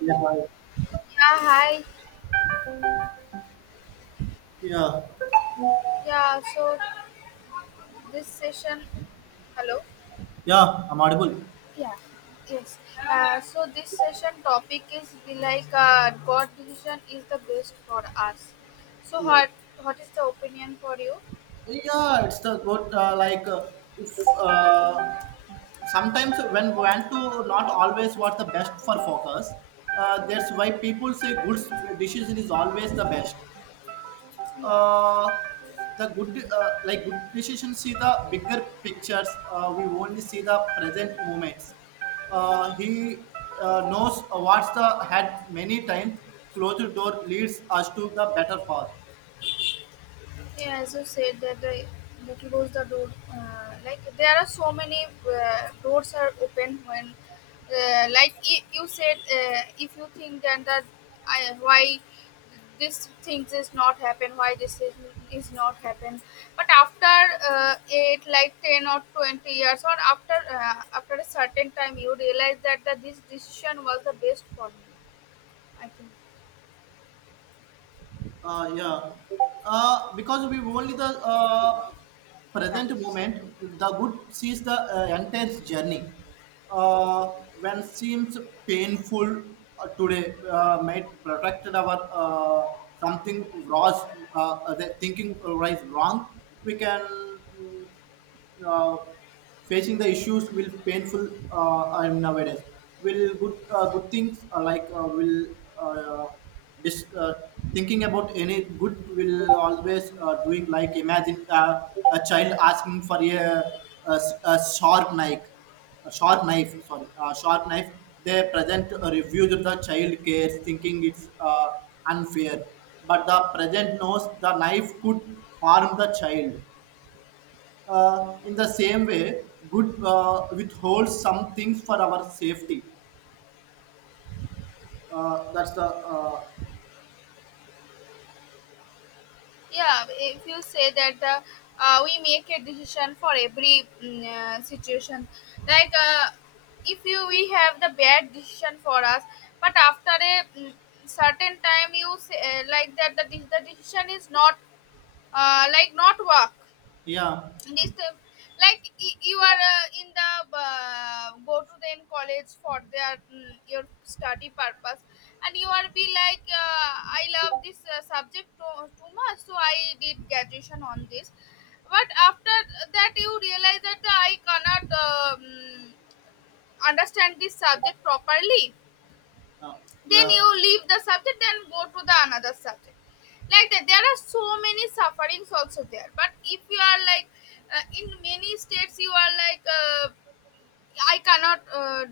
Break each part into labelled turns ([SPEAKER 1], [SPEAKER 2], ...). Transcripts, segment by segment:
[SPEAKER 1] Yeah,
[SPEAKER 2] Yeah, hi.
[SPEAKER 1] yeah,
[SPEAKER 2] Yeah, so this session, hello.
[SPEAKER 1] yeah, I'm audible.
[SPEAKER 2] Yeah, yes. So this session topic is be like God decision is the best for us. So
[SPEAKER 1] Yeah,
[SPEAKER 2] what is the opinion for you?
[SPEAKER 1] yeah. It's the good. If uh, sometimes when want to not always what the best for focus. That's why people say good decision is always the best.
[SPEAKER 2] Yeah.
[SPEAKER 1] uh, the good decisions see the bigger pictures. We only see the present moments he Knows what's the had many times closed door leads us to the better path.
[SPEAKER 2] Yeah, as you said that they close the road. Like there are so many roads are open when, like you said, if you think that I, why this things is not happen, why this is not happen, but after uh, eight, like 10 or 20 years, or after after a certain time, you realize that this decision was the best for me, I think.
[SPEAKER 1] Yeah. Because we only the present moment, the good sees the intense journey. Uh, when seems painful today, might protected our something was the thinking was wrong. We can mm, uh, facing the issues will painful nowadays. Will good things will uh, dis- uh, thinking about any good will always doing like imagine a child asking for a sharp knife, a sharp knife. Sorry, a sharp knife. They present a review to the child cares, thinking it's unfair. But the present knows the knife could harm the child in the same way, good withholds some things for our safety. That's the
[SPEAKER 2] Yeah, if you say that we make a decision for every situation, like if you we have the bad decision for us, but after a certain time you say like that the decision is not like not work
[SPEAKER 1] yeah,
[SPEAKER 2] this like you are in the go to the in college for their your study purpose, and you are be like I love this subject too much, so I did graduation on this, but after that you realize that I cannot understand this subject properly,
[SPEAKER 1] uh,
[SPEAKER 2] then
[SPEAKER 1] yeah,
[SPEAKER 2] you leave the subject and go to the another subject. Like that there are so many sufferings also there, but if you are like in many states you are like I cannot uh,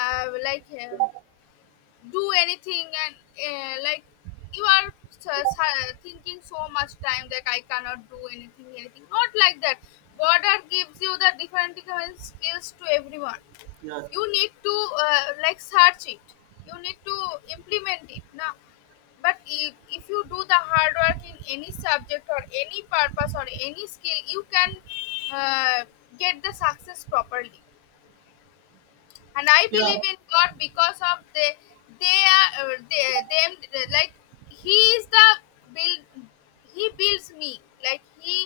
[SPEAKER 2] uh, like do anything, and like you are thinking so much time that I cannot do anything anything, not like that. God are gives you the different different skills to everyone,
[SPEAKER 1] yes,
[SPEAKER 2] you need to like search it, you need to implement it now. But if you do the hard work in any subject or any purpose or any skill, you can uh, get the success properly. And I
[SPEAKER 1] yeah,
[SPEAKER 2] believe in god because of the them like he is the build. He builds me, like he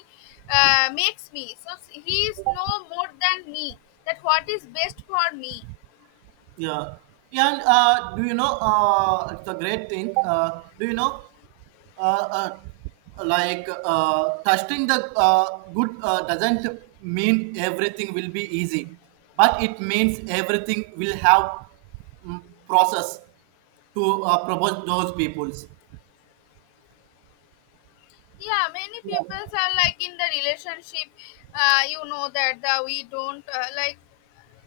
[SPEAKER 2] makes me, so he is no more than me, that what is best for me.
[SPEAKER 1] yeah, yeah. And do you know? It's a great thing. Do you know? Uh, uh, Trusting the good doesn't mean everything will be easy, but it means everything will have process to propose those peoples.
[SPEAKER 2] Yeah, many people are like in the relationship, you know that the we don't like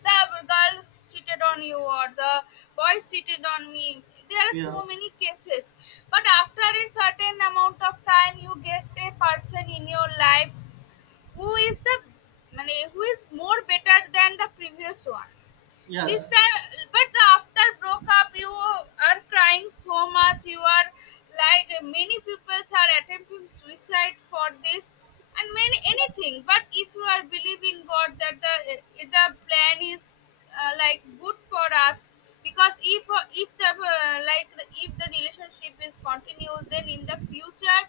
[SPEAKER 2] the girls cheated on you or the boys cheated on me, there are
[SPEAKER 1] Yeah.
[SPEAKER 2] so many cases. But after a certain amount of time you get a person in your life who is the মানে, who is more better than the previous one this
[SPEAKER 1] Yes.
[SPEAKER 2] time. But the after broke up you are crying so much, you are like many people are attempting suicide for this and many anything. But if you are believing god that the plan is like good for us, because if the like the, if the relationship is continuous, then in the future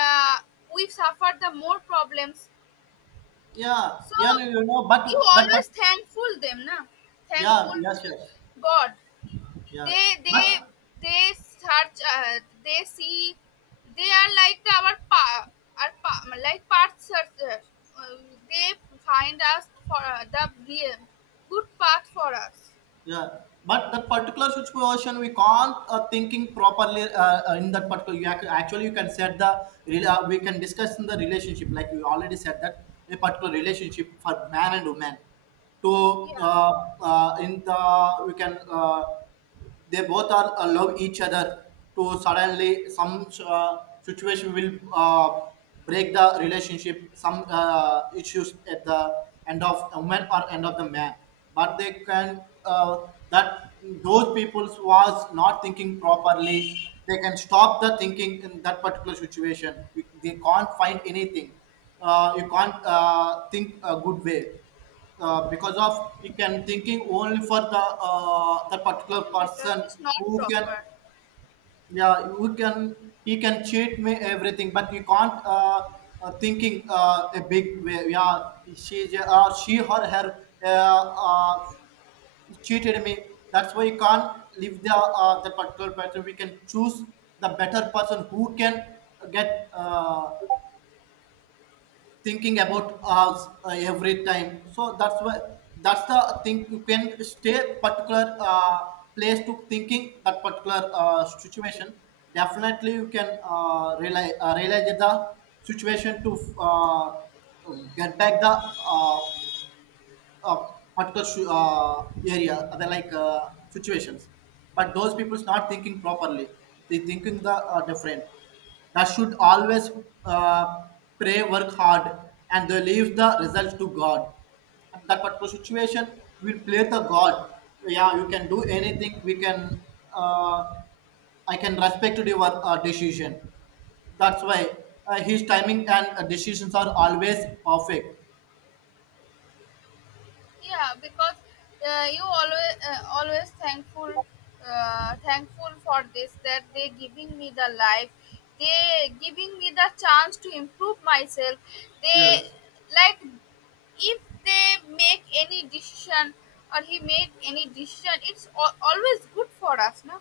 [SPEAKER 2] uh, we suffer the more problems.
[SPEAKER 1] Yeah.
[SPEAKER 2] So
[SPEAKER 1] Yeah. No, you know,
[SPEAKER 2] you
[SPEAKER 1] but that, but
[SPEAKER 2] always thankful them, na?
[SPEAKER 1] yeah.
[SPEAKER 2] Thankful
[SPEAKER 1] Yes.
[SPEAKER 2] to
[SPEAKER 1] Yes.
[SPEAKER 2] God.
[SPEAKER 1] Yeah.
[SPEAKER 2] They they
[SPEAKER 1] But
[SPEAKER 2] they search. They see. They are like the, our pa, like path searcher. Uh, they find us for the real good path for us.
[SPEAKER 1] yeah. That particular situation, we can't thinking properly in that particular. Actually you can set the we can discuss in the relationship like we already said that a particular relationship for man and woman to
[SPEAKER 2] Yeah,
[SPEAKER 1] in the we can they both are love each other to suddenly some situation will break the relationship some issues at the end of a man or end of the man but they can that those people was not thinking properly they can stop the thinking in that particular situation. They can't find anything. You can't think a good way because of you can thinking only for the the particular
[SPEAKER 2] the network
[SPEAKER 1] person
[SPEAKER 2] is not
[SPEAKER 1] who can,
[SPEAKER 2] proper.
[SPEAKER 1] yeah, who can, he can cheat me everything but you can't thinking a big way, yeah, she or her cheated me, that's why you can't leave the the particular person. We can choose the better person who can get thinking about us every time, so that's why that's the thing. You can stay particular place to thinking that particular situation. Definitely you can realize the situation to uh, get back the uh, uh, area, other like situations. But those people's not thinking properly. They thinking the different. That should always uh, pray, work hard, and they leave the result to God. And that particular situation will play the God. Yeah, you can do anything. We can. Uh, I can respect your decision. That's why his timing and decisions are always perfect.
[SPEAKER 2] Yeah, because you always always thankful thankful for this, that they giving me the life, they giving me the chance to improve myself. They
[SPEAKER 1] Yes.
[SPEAKER 2] like if they make any decision or he made any decision, it's always good for us, no?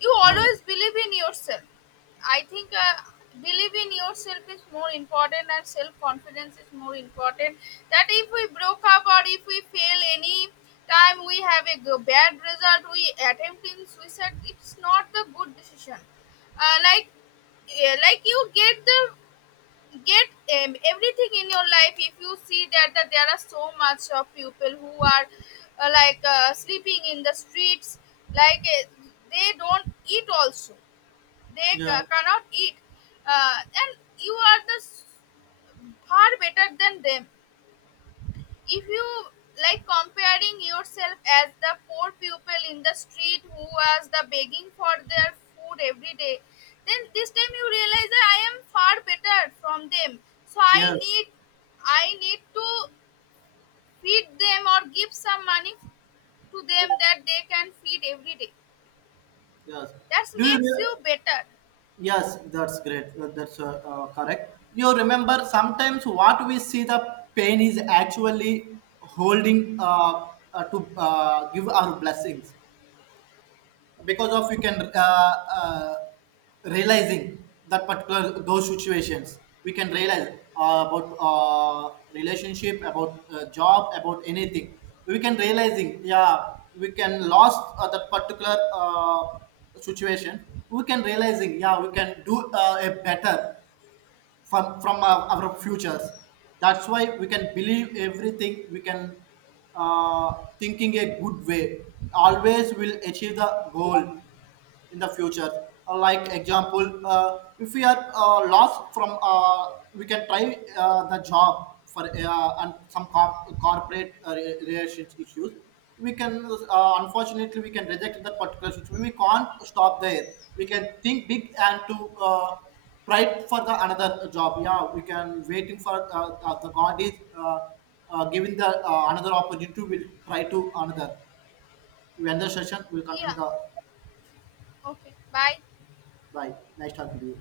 [SPEAKER 2] You
[SPEAKER 1] Nice.
[SPEAKER 2] always believe in yourself. I think believe in yourself is more important and self confidence is more important. That if we broke up or if we fail any time, we have a bad result, we attempt in suicide, it's not the good decision. Uh, like, like you get the get everything in your life. If you see that, that there are so much of people who are like sleeping in the streets, like they don't eat also, they
[SPEAKER 1] Yeah.
[SPEAKER 2] cannot eat, and you are far better than them. If you like comparing yourself as the poor pupil in the street who was the begging for their food every day, then this time you realize that I am far better from them. So I
[SPEAKER 1] Yes,
[SPEAKER 2] need, I need to feed them or give some money to them, that they can feed every day.
[SPEAKER 1] yes.
[SPEAKER 2] That
[SPEAKER 1] Do you?
[SPEAKER 2] makes you better.
[SPEAKER 1] Yes, that's great. That's correct. You remember sometimes what we see the pain is actually holding to give our blessings. Because of you can realizing that particular those situations we can realize about relationship about job about anything we can realizing, yeah, we can lost that particular situation, we can realizing, yeah, we can do a better from our futures. That's why we can believe everything. We can uh, thinking a good way always will achieve the goal in the future. Like example, if we are lost from, we can try the job for and some corporate relations issues. We can unfortunately we can reject that particular situation. We can't stop there. We can think big and to try for the another job. Yeah, we can waiting for the God is. Giving the another opportunity, we'll try to another. We end the session. We'll continue
[SPEAKER 2] Yeah,
[SPEAKER 1] the
[SPEAKER 2] okay, bye.
[SPEAKER 1] bye. Nice talking to you.